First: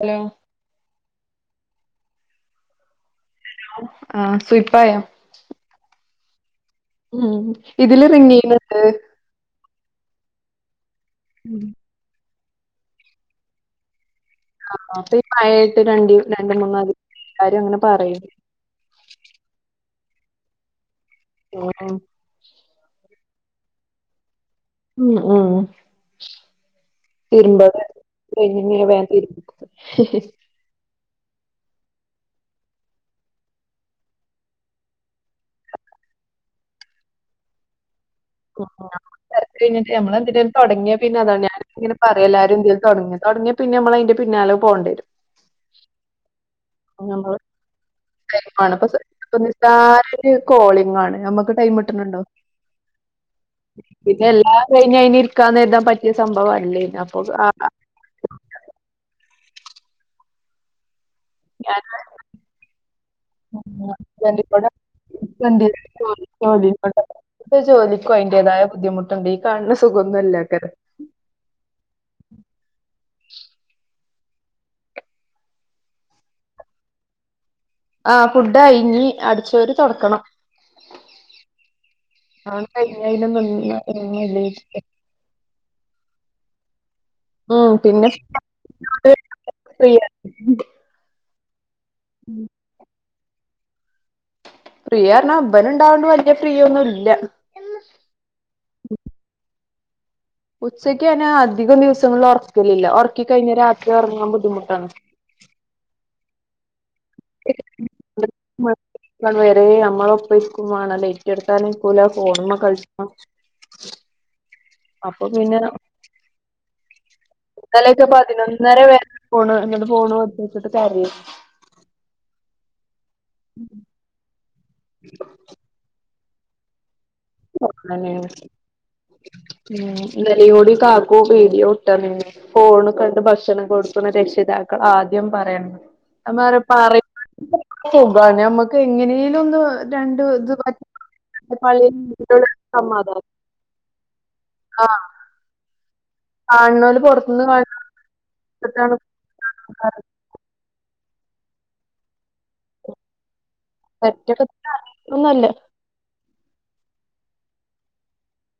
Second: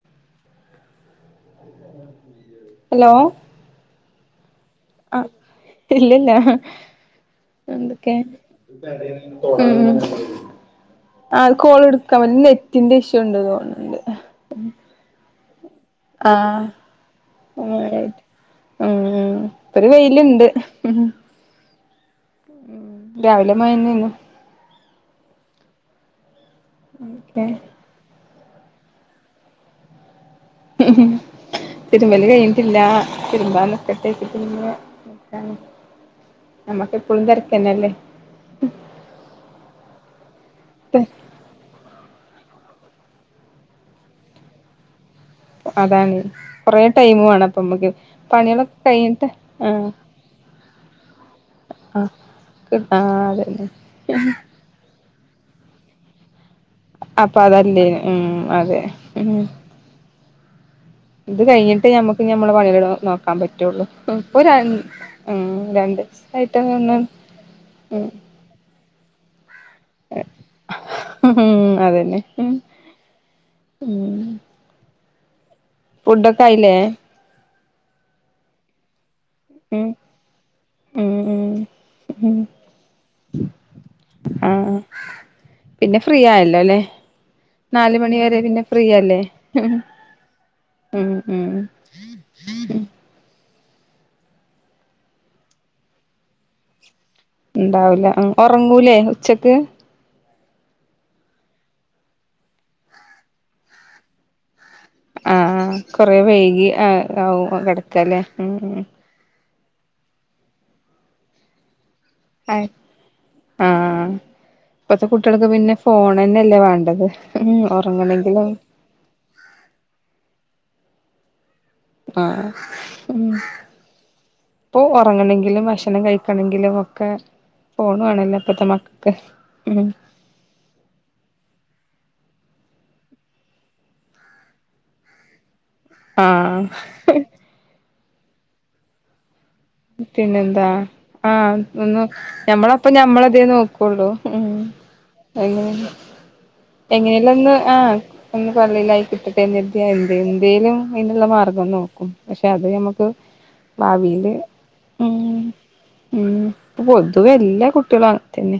Hello hello ആഹ സൂപ്പറായ ഇല്ലല്ല ഉം ഇതില് റിങ്ങീയ്യ്ണ്ണ്ട് ഉം അത് കോള് ആഹ് പ്പെ പയേ രണ്ടീസ ആഹ് [unintelligible] എല്ലാരുങ്ങനെ പറീണ് ഒര് വെയില്ണ്ട് ആഹ് രാവിലെ മഴെന്നേന്നു ഉം ഊഹ് ക്കെ വെലിമ്മ വേം തിരിപിക്കും തിരുമ്പല് കഴിഞ്ഞ്ട്ടില്ല തിരുമ്പാ നിക്കട്ടെര്തിട്ട്ങനെ നിക്കാണ് ഞമ്മക്കെപ്പളും തെരക്കെന്നല്ലെ തെരക്കെയ്ഞ്ട്ട് ഞമ്മളെന്തിനേലും തൊടങ്ങ്യ പിന്നതാണ് ഞാനൊക്ക്ങ്ങനെ പറ് എല്ലാരും ഇന്തേല് തൊടങ്ങ തൊടങ്ങിയ പിന്നെ നമ്മളയിന്റെ പിന്നാലെ പോണ്ടേരും അതാണെ ഞമ്മളൊ [unintelligible] കഴിഞ്ഞിട്ട് ആഹ് എല്ലാരോര് കോളിംഗാണ് നമ്മക്ക്ട്ടെ ആഹ് ബുദ്ധിമുട്ട്ണ്ണ്ണ്ടൊ ആഹ് അതന്നെ പിന്നെ എല്ലാം കഴിഞ്ഞഴിഞ് ഇരിക്കാന്നെര്താ പറ്റിയ സംഭവ അപ്പ അതല്ലെ ഉം അതെ ഉം ഇത് ഞാൻ കഴിഞ്ഞിട്ട് ഞമ്മക്ക് ഞമ്മളെ പണീള് നോക്കാൻ പറ്റൊള്ളു ഇപ്പൊ ഒരെ ഹസ്ബൻഡിനോട് ഹസ്ബൻഡിന്റെ രണ്ട് ജോലി ആയിട്ടെന്നന്ന് ജോലിനോട് ഇപ്പൊ ജോലിക്കും അയന്റേതായ ബുദ്ധിമുട്ട്ണ്ട് ഈ കാണുന്ന സുഖൊന്നൊല്ലാക്കാരം ഉം അതന്നെ ഉം ഉം ഫുഡൊക്കെ ആയില്ലേ ആഹ് ഫുഡ്ഡായിഞ്ഞീ അടിച്ചോരി ഉം തൊട്ക്കണം ഉം ഉം ഉം ആഹ് കഴിഞ്ഞഴിന് നിന്ന് മുന്നെ ഇങ്ങനെല്ലെഴ്ന് ലേ നാല്മണി വരെ പിന്നെ ഫ്രീയല്ലെ ഫ്രീ ഉം ഉം ഫ്രീയാറഞ്ഞ ഇബന്ണ്ടാവോണ്ട് വല്യ ഫ്രീയൊന്നുല്ല ഇണ്ടാവൂല ഉം ഒറങ്ങൂലെ ഉച്ചക്ക് ഉച്ചക്കെന്നാ അധികം ദിവസ്സങ്ങള്ല് ഒറക്കലില്ല ഒറക്കി കഴിഞ്ഞ രാത്രി ഒറങ്ങാൻ ബുദ്ധിമുട്ടാണ് ആഹ് കൊറൈ വൈകി ആഹ് ആവും കെടക്കാല്ലേ ഉം ഏയ് നമ്മളൊപ്പം ഇരിക്കും വേണല്ലെ ലൈറ്റെട്ത്താന് കൂലാ ഫൊണ്മ്മ ആഹ് കളിച്ചണം ആഹ് ഇപ്പത്തെ കുട്ടീള്ക്ക് പിന്നെ ഫോണന്നെല്ലെവാണ്ടെ ഇന്നലൊക്കെ പതിനൊന്നര വരെ ഫോണ് നി ഫോൺ വേട്ചച്ച്ട്ട് കരെരുന്നു ആഹ് ഉം ഇപ്പൊ ഒറങ്ങണങ്കിലും ഭക്ഷണം കഴിക്കണങ്കിലും തന്നെയാണ് ഫൊണ്വാണല്ലെ ഇപ്പത്തെമക്ക ഉം ഇന്നലെയോടി കാക്കു വീഡിയോ വുട്ട്തന്നീന്നു ഫോണ് കണ്ട് ഭക്ഷണം കൊടുക്ക്ന്ന രക്ഷിതാക്കളാദ്യം പറയണം ഞാൻ ആഹ് പരിണോൾക്ക് സുഖാണ് ഞമ്മക്ക്ങ്ങനേലും ഒന്ന് രണ്ട് ഇത് പിന്നെന്താ പറ്റി പഴേ ഞമ്മളപ്പൊ ഞമ്മള്തേ നോക്കൊള്ളു ആഹ് അങ്ങനെ കാണുന്നോല് പൊറത്തുന്ന് എങ്ങനെലൊന്ന് ആഹ് ഒന്ന് കാണുന്ന പള്ളിയിലായി കിട്ടട്ടെന്നര്തിയ എന്ത് എന്തേലും അയിന്ള്ള മാർഗം നോക്കും പക്ഷെ അത് ഞമ്മക്ക് ഭാവീല് പെറ്റൊക്കെ ഒന്നല്ല ഇപ്പ പൊതുവെ എല്ലാ കുട്ടീളും. അങ്ങ തന്നെ.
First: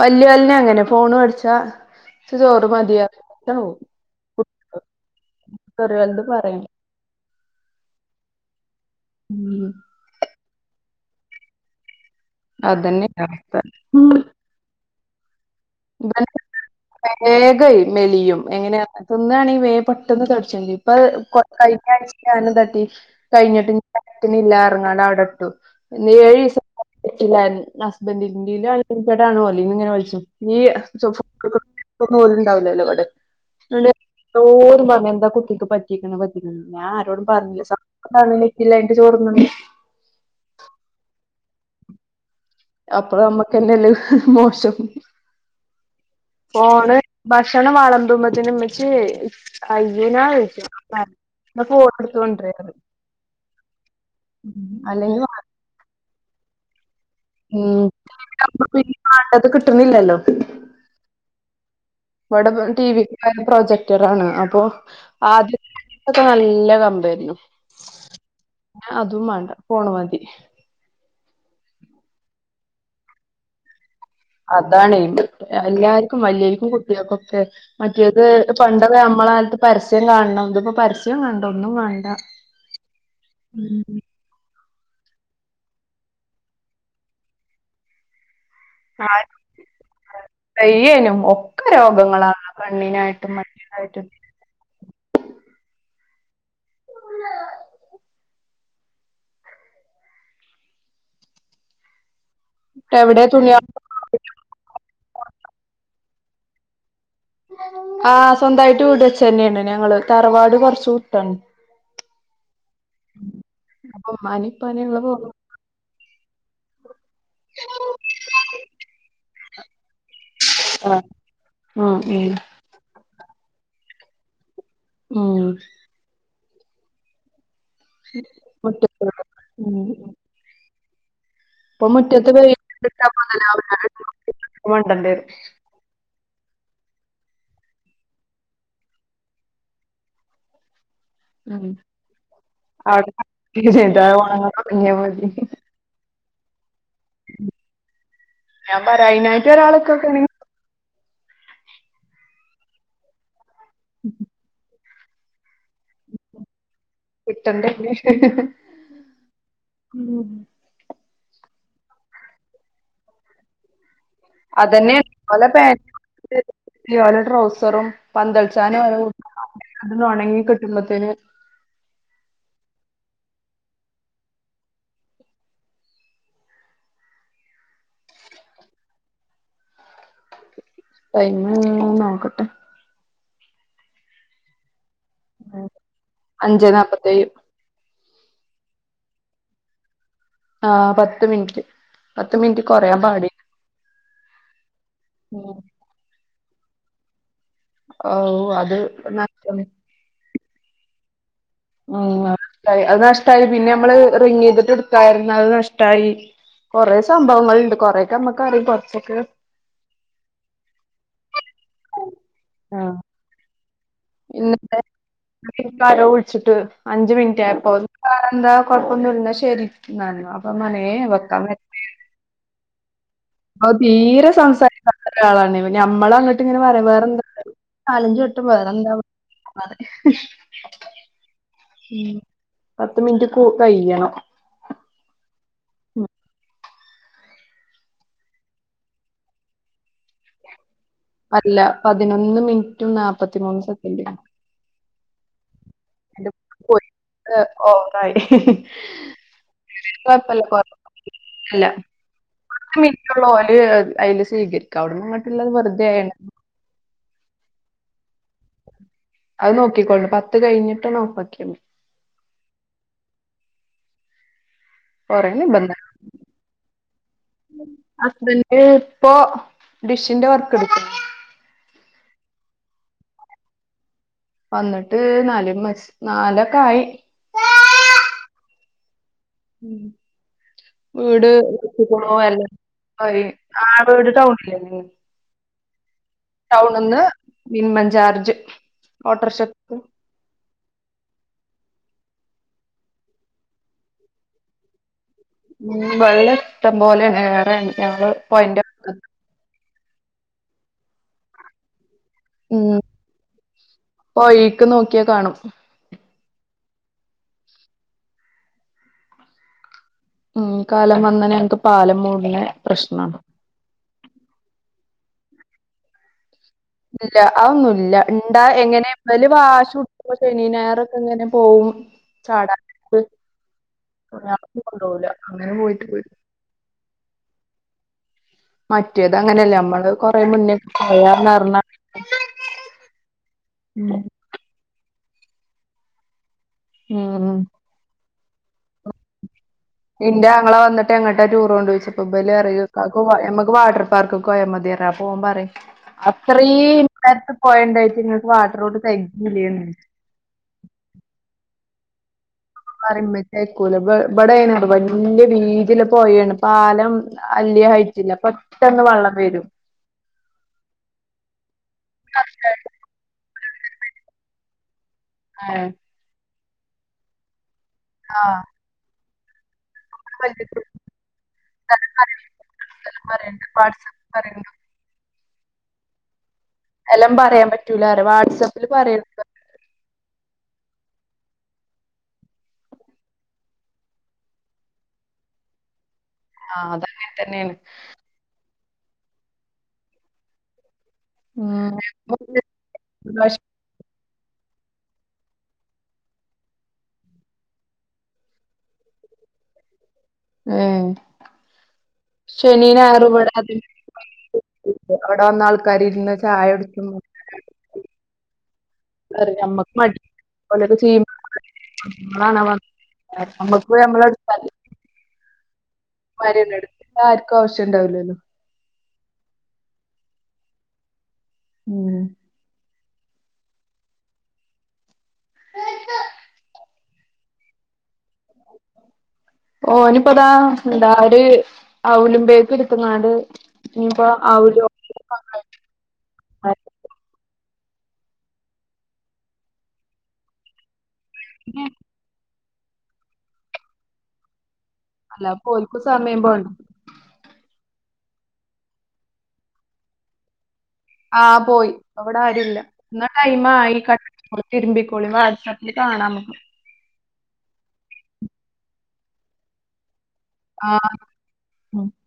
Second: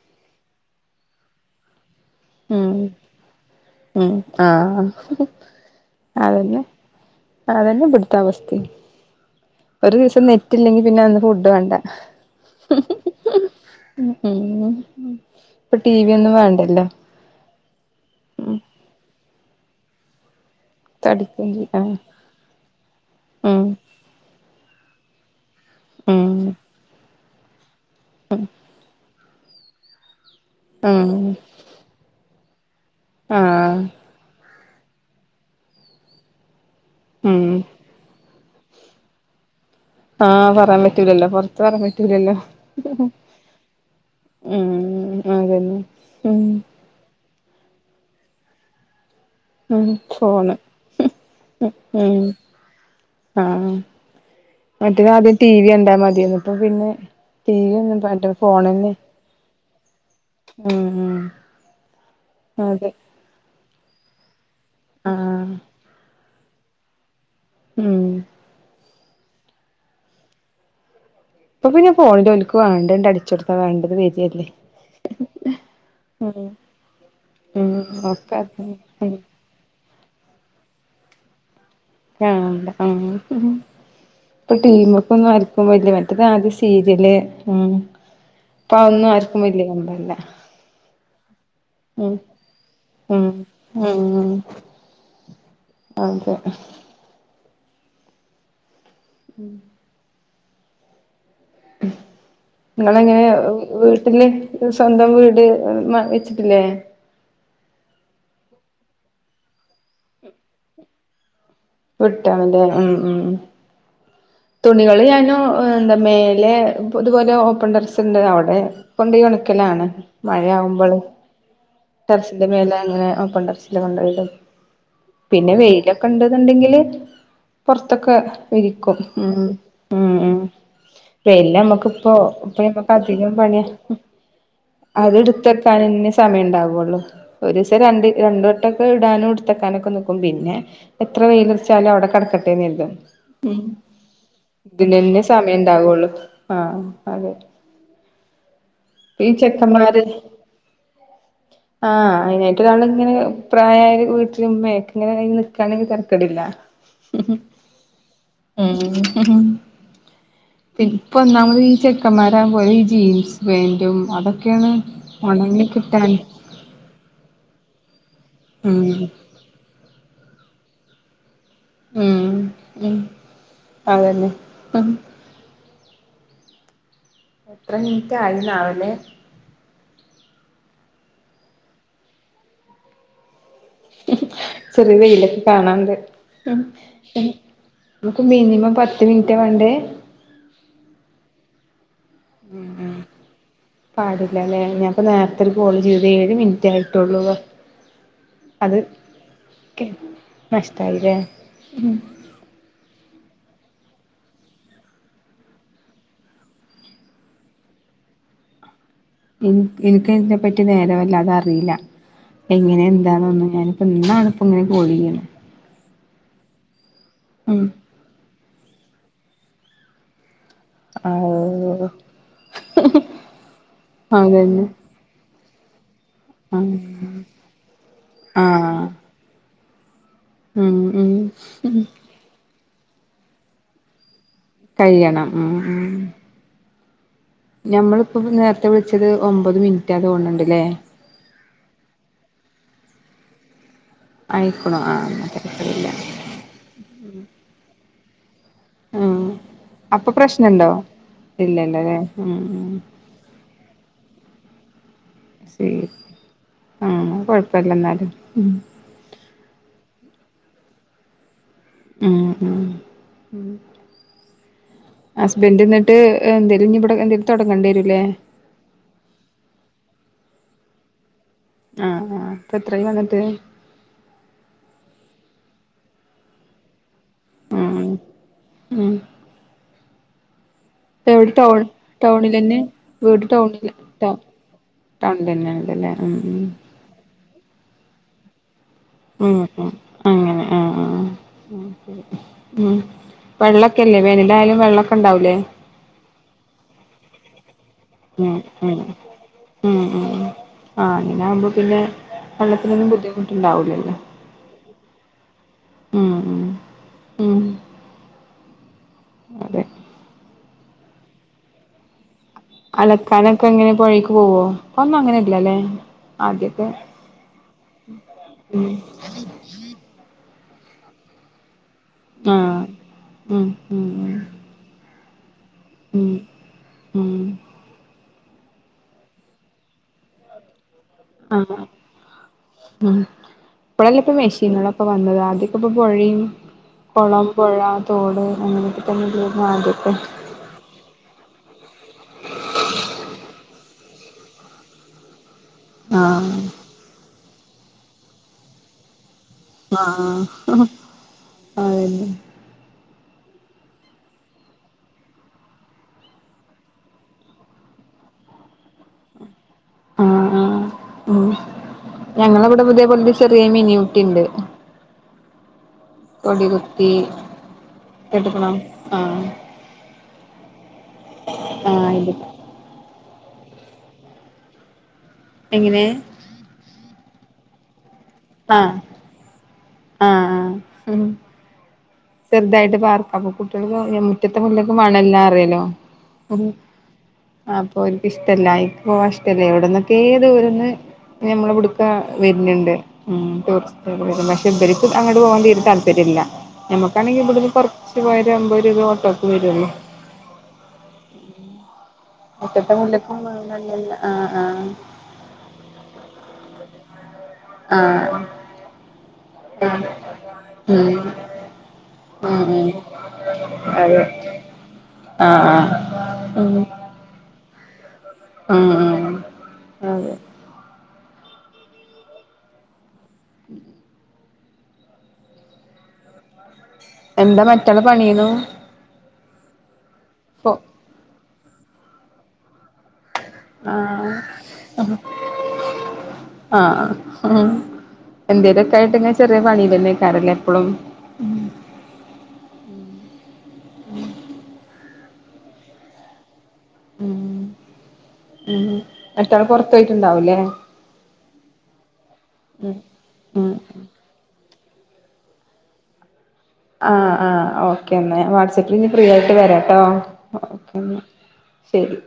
വല്ല്യ വല്ല്യ അങ്ങനെ ഫോണ് മേടിച്ചാൽ. ഇച്ച് ചോറ് ഉം മതിയാഞ്ഞിട്ടാവും ഉം ആഹ് അതന്നെ [unintelligible] അതന്നെ ഇബടുത്ത അവസ്ത്തിം. ഉം. ഒരു ദിവസം നെറ്റില്ലെങ്കിൽ പിന്നെ അന്ന് ഫുഡ് വേണ്ട [inaudible] അതന്നെ അവസ്ഥ. ടി വി ഒന്നും വേണ്ടല്ലോ വേഗ മെലിയ ഉം എങ്ങനെയാ? തിന്നാണെങ്കിൽ വേം പെട്ടെന്ന് ത്തട് [unintelligible] തടിക്കും ഇപ്പഅ‌ത് ചെയ്യും കഴിഞ്ഞ ആഹ് ആഴ്ച ഞാനെന്താട്ടി ഉം കഴിഞ്ഞിട്ട് കത്ത്ണില്ല ഉം [unintelligible] ഹസ്ബന്റിന്റെ അവരെന്ന് അങ്ങനെ വലിചും. [unintelligible] ഉം ആഹ് [unintelligible] കുട്ടിക്ക് പറ്റീക്ണ് പറ്റീക്ണ്. ഞാൻ ആരോടും [unintelligible] ഉം പറഞ്ഞിടില [unintelligible] ആഹ് പറയാൻ [unintelligible] പറ്റൂലല്ലോ? അപ്പ നമ്മക്കെന്നല്ലേ മോശം. ഉം അതന്നെ ഉം ഫോണ്. ഭക്ഷണം വളംമ്പുബത്തിന് ഇമ്മച്യെ. ഉം അയ്യേനാ ഫോണ് വിളിച്ചേ. ഫ ഉം ഫോട്ടോ ഉം എടുത്തോണ്ട ആഹ് മറ്റേത് ആദ്യം ടി വി ഉണ്ടാമതെർന്ന് ഇപ്പ പിന്നെ. ടി വി ഉം. ഒന്നും വേണ്ട ഫോണന്നെ [unintelligible] കിട്ടുന്നില്ലല്ലോ? ഉം ഉം ടി അതെ വി പ്രൊജക്ടഡ് ആണ്. അപ്പൊ, ആഹ് ആദ്യക്കെ നല്ല കമ്പായിരുന്നു. ഉം.. അതും വേണ്ട. പോണ മതി. അപ്പൊ പിന്നെ ഫോണിലോൽക് വേണ്ടണ്ട്. അടിച്ചെടുത്താ വേണ്ടത് വെരും. അതാണെ. എല്ലാർക്കും ഉം വല്ല്യർക്കും കുട്ടിൾകൊക്കെ ഉം മറ്റേത്. ഒക്കെ ഉം പണ്ടൊക്കെ. നമ്മള കാലത്ത് പരസ്യം കാണണം. ഇതിപ്പം പരസ്യം കണ്ടോ. ആഹ, ആ.. ഉം ടിവിമ കൊന്നും ആര്ക്കും വല്ല്യ മറ്റേത് ആദ്യ സീരിയല്ല്. ഉം.. ഇപ്പതൊന്നും ആരും ആർക്കും വല്ല്യ കമ്പല്ല. പയ്യേനും ഒക്കെ ഉം. രോഗങ്ങളാണ് ഉം. കണ്ണിനായിട്ടും മറ്റേതായിട്ടും ഉം.. അതെ, [inaudible] എവിടെ നിങ്ങളങ്ങനെ തുണിയാ വീട്ടില് സ്വന്തം വീട്. [unintelligible] ട്ടിലെ? ആഹ, സ്വന്തായ്ട്ട് വീട്ച്ചതന്നെയാണ് ഞങ്ങള്. തറവാട് കൊറച്ചു വിട്ടാണ്. വ്ട്ടാണ്‌ല്ലേ? ഉം. ഉം.. അപ്പൊ ഉമ്മാനേം ഉപ്പാനേം ഞങ്ങള് തുണികള് പോന്നു ഞാനും എന്താ മേലെ ഇതുപോലെ ഓപ്പൺ ഡറസുണ്ട്. അവിടെ കൊണ്ടോയി ഒണ ക്കൽ. ലണ് മഴയാകുമ്പോൾ ആഹ് ഉം ട്ടെറസിൻടെ മേല അങ്ങനെ. ഓപ്പൺ ടെറസിൽ കൊണ്ടോയിടും. ഉം ഉം പിന്നെ വെയിലൊക്കെ ഇണ്ടുന്നുണ്ടെങ്കിൽ. പൊർത്തൊക്കെ വിരിക്കും. മുറ്റത്ത് ഉം.. ഉം. ഉം. ഇപ്പൊ വെയ്ലമ്മക്കിപ്പൊ മുറ്റത്ത് ഇപ്പൊ മ്മക്ക് വെയിലിട്ടിട്ടാ അധികം പണിയ. മുതലാവൂല മണ്ടണ്ടി അത് വരും ഇട്ത്തെക്കാനെന്നെ സമയം ഉണ്ടാവു. ള്ള, ഒരീസം രണ്ട് രണ്ടട്ടൊക്കെ ഇടാനും ഇടുത്തക്കാനൊക്കെ നിക്കും പിന്നെ. എത്ര ഉം വെയ്ലർചാലും അവിടെ കട്ക്കട്ടേന്നു ക ര്തും. ഉം. അവിടെ ചെയ്താ ഉണങ്ങാൻ തുടങ്ങിയാ ഇതിനന്നെ മതി സമയം ഉണ്ടാവുള്ളു. ആഹ, അതെ ഞാൻ പറയാ ഈ അയിനായിട്ട് ഒരാളൊക്കെ ചെക്കന്മാര്. ആണെങ്കിൽ ആഹ, അയ്നായ്ട്ട് ഒരാളിങ്ങനെ പ്രായായ വീട്ടില് ഉമ്മയെ ണെങ്കി തര്ക്കേടില്ല. കിട്ടണ്ടേ [unintelligible] ഉം ഉം ഇപ്പൊ ഒന്നാമത് ഈ ചെക്കന്മാരാകുംബം ഈ ജീൻസ് പാൻറും. അതന്നെ ഒലോ പാന്റും [unintelligible] ഒലെ ടൗസറും. പന്തൽചാനും ഉം [unintelligible] ഉണങ്ങി കിട്ടുമ്പത്തിന്. മ്മ് ഉം അതന്നെ. എത്ര മിനിറ്റ് ആയിണവല്ലേ. ടൈമ്മ് നോക്കട്ടെ. ചെറ്യേ വെയ്ലൊക്കെ കാണാണ്ട്. അഞ്ചേ നാപ്പത്തേഴ് [unintelligible] മിനിമം പത്ത് മിനിറ്റാ വാണ്ടേ? ! ! ! ! ആ പത്ത് മിന് റ്റ്! ! ! ! ! മ്മ് മ് പാടില്ലല്ലേ ഞാൻ ഇപ്പം നേരത്തെ ഒരു കോള് ചെയ്തു ഏഴു മിനി കേട്ടോളുക. അവ്വു അത് നഷ്ട. [unintelligible] നഷ്ട്ടായില്ലേ. മ്മ് അതു നഷ്ടയായി അതു നഷ്ടയായി പിന്നെ നമ്മള് റിങ്ങു ചെയ്തിട്ട് എടുക്കാതിരുന്നാ അത് നഷ്ടയായി. കൊറെ സംഭവങ്ങളുണ്ട് കൊറെയൊക്കെ നമ്മക്കറിയും കെറച്ച് ഇനി ഇനിക്ക് ഇതിനെ പറ്റി നേരെ വല്ലാതെ ഒന്നുമറിയല്ല ഇങ്ങനെ എന്താ ഒന്നു ഞാന് ഇന്നാണിപ്പോ ഇങ്ങനെ ഇന്നത്തെ കോള് ചെയ്യണേ. ഇക്കാരെ വിളിച്ചിട്ട് അഞ്ചു മിനിറ്റ് ആയപ്പോ എന്താ കോഴപ്പ ഒന്നു ഇല്ലല്ലോ എന്നാ ശരി എന്നു പറഞ്ഞു. [unintelligible] വയ്ക്കാൻ. ആഹ് [unintelligible] അത് തീരെ അതന്നെ സംസാരിക്കാത്ത ഒരാളാണേ. നമ്മള് അങ്ങട്ട് ഇങ്ങനെ ആഹ് പറയും വേറെന്താ വേറെന്താ നാല് അഞ്ച് വട്ടം വേറെന്താ വേറെന്താ പറയും. മ് മ്മ്. ഉം പത്ത് മിൻറ്റ് കൂ കയ്യണം. കയ്യണം മ് മ്മ്. ഞമ്മള് ഇപ്പോ നേരത്തെ വിളിച്ചത് ഒമ്പത് മിനിറ്റാ തോന്നണ് ഉണ്ടല്ലേ. അല്ല പതിനൊന്ന് മിനിറ്റും നാപ്പത്തിമൂന്ന് സെക്ക ആയിക്ക്ണോ ആ. എന്റെ പോയി ഒക്കെ ഓവറായി. ആഹ് അപ്പൊ കൊഴ്പ്പല്ല കൊഴ് പ്രശ്നണ്ടോ പ്പ ഇല്ല ഇല്ലല്ലല്ലേ ഉം ഉം പത്ത് മിനിറ്റൊള്ളോല്. അയ്ല് സ്വീകരിക്കും. സ്വീകരിക്കും ആ കൊഴ്പ്പില്ല എന്നാലും മ്. അത് നോക്കിക്കോണ്ടു പത്ത് കഴിഞ്ഞിട്ട് ഒന്ന് ഒഫാക്ക്യാ മതി. മ് മ് മ്. കൊറേ നിബന്ധനാ ഇനി ഇവിടെ എന്തേലും തൊടങ്ങേണ്ടി വരൂല്ലേ ഹസ്ബൻ്റ് ഇപ്പോ ഡിഷിന്റെ വർക്കെടുക്കാ. ആഹ് ഇപ്പോ എത്രായി വന്നിട്ട്? വന്നിട്ട് നാല് മാച് നാലൊക്കെയായി. മ്മ് മ്. മ്. വീട് ടൗൺ ട്ത്ത്ക്കണോ അല്ലെ ടൗണിലന്നെ വീട് ആ ടൗണില് വീട് ടൗ ടൗണ്ലന്നെ. ടൗണിലന്നെണ്ട്ല്ലേ ഉം ഉം ടൗണിന്ന് മിനിമം ചാർജ് ഓട്ടോറിക്ഷക്ക്. ആ ആ. വെള്ളൊ ഒക്കെയില്ലേ വേനലായാലും വെള്ളൊ മ്മ് വെള്ളം ഇഷ്ടംപോലേണ് ഏറേണ് ഞങ്ങൾ പൊഴേന്റെ. [unintelligible] മ്മ് മ്മ് മ് ആ അങ്ങനാവുമ്പോ പിന്നെ. ഉം വെള്ളത്തിനൊന്നും ബുദ്ധിമുട്ട് ഉണ്ടാവൂലല്ലോ പൊഴേക്ക് നോക്കിയാ കാണും മ്മ്. അതെ. മ്മ് കാലം വന്നനെ ഞങ്ങക്ക് പാലം മൂടും. അലക്കാനക്കെ എങ്ങനെ പൊഴേക്ക് പോവോ? ഇപ്പോന്നു അങ്ങനെയില്ലല്ലേ. ഇല്ല അതൊന്നുല്ല ഇണ്ടാം ഉം എങ്ങനെ ഇവല് വാശി പിടിച്ചു ശനി ഞായറൊക്കെ ഇങ്ങനെ പോകും ആഹ് ചാടാന്ക്ക് ഉം ഉം ഉം വല്ലാതെ ഒന്നു കൊണ്ടോവൂല. അങ്ങനെ പോയ്ട്ട് പോയി. ഉം ഉം മറ്റേത് അങ്ങനെയല്ലേ നമ്മള് കൊറെ മുന്നേ. പോയാന്ന് അഹ് പറഞ്ഞാ ഉം ഉം ഇപ്ളല്ലപ്പ മിഷീനുകളാ. ഇപ്പം വന്നത് ആദ്യെക്കെപ്പൊ പൊഴിം കൊളം, ഉം പുഴ, തോട്, അങ്ങനെയൊക്കെ തന്നെ എന്റെ ആങ്ങള വന്നിട്ട് എങ്ങട്ട് ടൂർ കൊണ്ടുപോവേണ്ടേ ചോദിച്ചപ്പം ഇവല് പറയാ ഇക്കാക്കോ ഞമ്മക്ക് വാട്ടർ പാർക്കൊക്ക് പോയൽ മതി അപ്പോ ഓൻ പറയും ആഹ് അത്രയും ഉമ്മരത്ത് പൊഴണ്ടായിട്ട് ഇങ്ങക്ക് വാട്ടറോ [unintelligible] ആഹ് ഹ് ഹ് അതന്നെ. പറിമ്പെത്തേയ്ക്കൂല ഇബ് ഇബ് ടെണ് [unintelligible] വല്ല്യ വീജ്യല്ല പൊഴേണ്പാലം വലിയ ഹൈറ്റില്ല. പെട്ടെന്ന് വള്ളം വരും. ആഹ് ആഹ് ഉം. ഞങ്ങളവടെ പുതിയ കൊ [unintelligible] ചെറിയ മിനിയൂട്ടിണ്ട്. ആഹ് കൊടികുത്തി എടുക്കണം. ആഹ് [inaudible] ആഹ് ഇത് പറയണ്ട് വാട്സ്ആപ്പ് പറയണ്ട് എങ്ങനെ? എല്ലാം പറയാൻ പറ്റൂല വാട്സആപ്പില് ആഹ് പറയാ ഹും. ഹ് ചെറ്തായിട്ട് പാർക്കാം അപ്പൊ കുട്ടികൾ മുറ്റത്തെ മുല്ലക്ക് മണ ഇല്ലാ റ്യ ലോ അറിയല ഉംഅപ്പൊ ആഹ് അതങ്ങനെ തന്നെയാണ് അപ്പാ ഓർക്ക് ഇഷ്ടല്ല എനിക്കിഷ്ട അല്ല എനിക്ക് പോവാൻ ഇഷ്ടല്ലേ ഒവിട്ന്നൊക്കെ ഏ ദൂരന്ന് ഞമ്മള ഉം ഇവിട്ക്ക വര്ന്ന്ണ്ട് ഉം ടുറിസ്റ്റ്. പക്ഷെ മറ്റെ ഇ ബെൽക്ക് അങ്ങട്ട് പോവാൻ തീരെ താല്പര്യല്ല. ഞമ്മക്കാണെങ്കിഇബ്ടുന്ന് കൊറച്ച് പോയാര [unintelligible] അമ്പത് രൂപ ഓട്ടോക്കെ വരൊള്ളൂ ഉം. ശനീ മുറ്റത്തെ ഞായറും മുല്ലക്കും ഇവിടെ വേണല്ലല്ല ആഹ് ഇവിടെ വന്ന് ആൾക്കാര് ഇരുന്ന് ചായ കുടിക്കുമ്പോ? ആഹ്ആഹ് ഞമ്മക്ക് മടി ഉം ഓലൊക്കെ ചെയ്യുമ്പോ ഉം നമ്മളാണോ ഉംഅതെ വന്നേ നമ്മക്ക് ആഹ് ആഹ് മരംണ്ട് എടുത്ത് ഇബ്ടെആർക്കുംഇണ്ടാവശ്യം ഉണ്ടാവില്ലല്ലോ? ഉം. ഉം. ആഹ് അതെ ഉം എന്താ മറ്റളെപണീന്നു ഓനിപ്പ ഇതാ എന്താഒര് ഔലും പേക്ക് ഇട്ത്ത്ങ്ങാണ്ട് ആ ഹ് ആഹ് എന്തേലു ഒക്കെ ആയിട്ട് ഇങ്ങനെ ചെറിയ പണി തന്നേക്കാറല്ലേ എപ്പഴും ഉം അല്ല ഓല്ക്ക് സമയം പോണ്ടേ. ഉം മറ്റാള് പൊറ്ത്തു പോയിട്ടുണ്ടാവുല്ലേ. ആഹ് പോയി ഇവിടെ ആരുല്ല. എന്നാ ഉം ടൈംആയി കട്ടാ തിരുമ്പിക്കോളി വാട്സാപ്പിൽ കാണാം നമ്മക്ക്. ആഹ് ആഹ് ഓക്കെ എന്നാ വാട്സ് ആപ്പിൽ ഇനി ഫ്രീ ആയിട്ട് വരാട്ടോ. ആ ഓക്കെ എന്നാൽ ഉം. ശരി.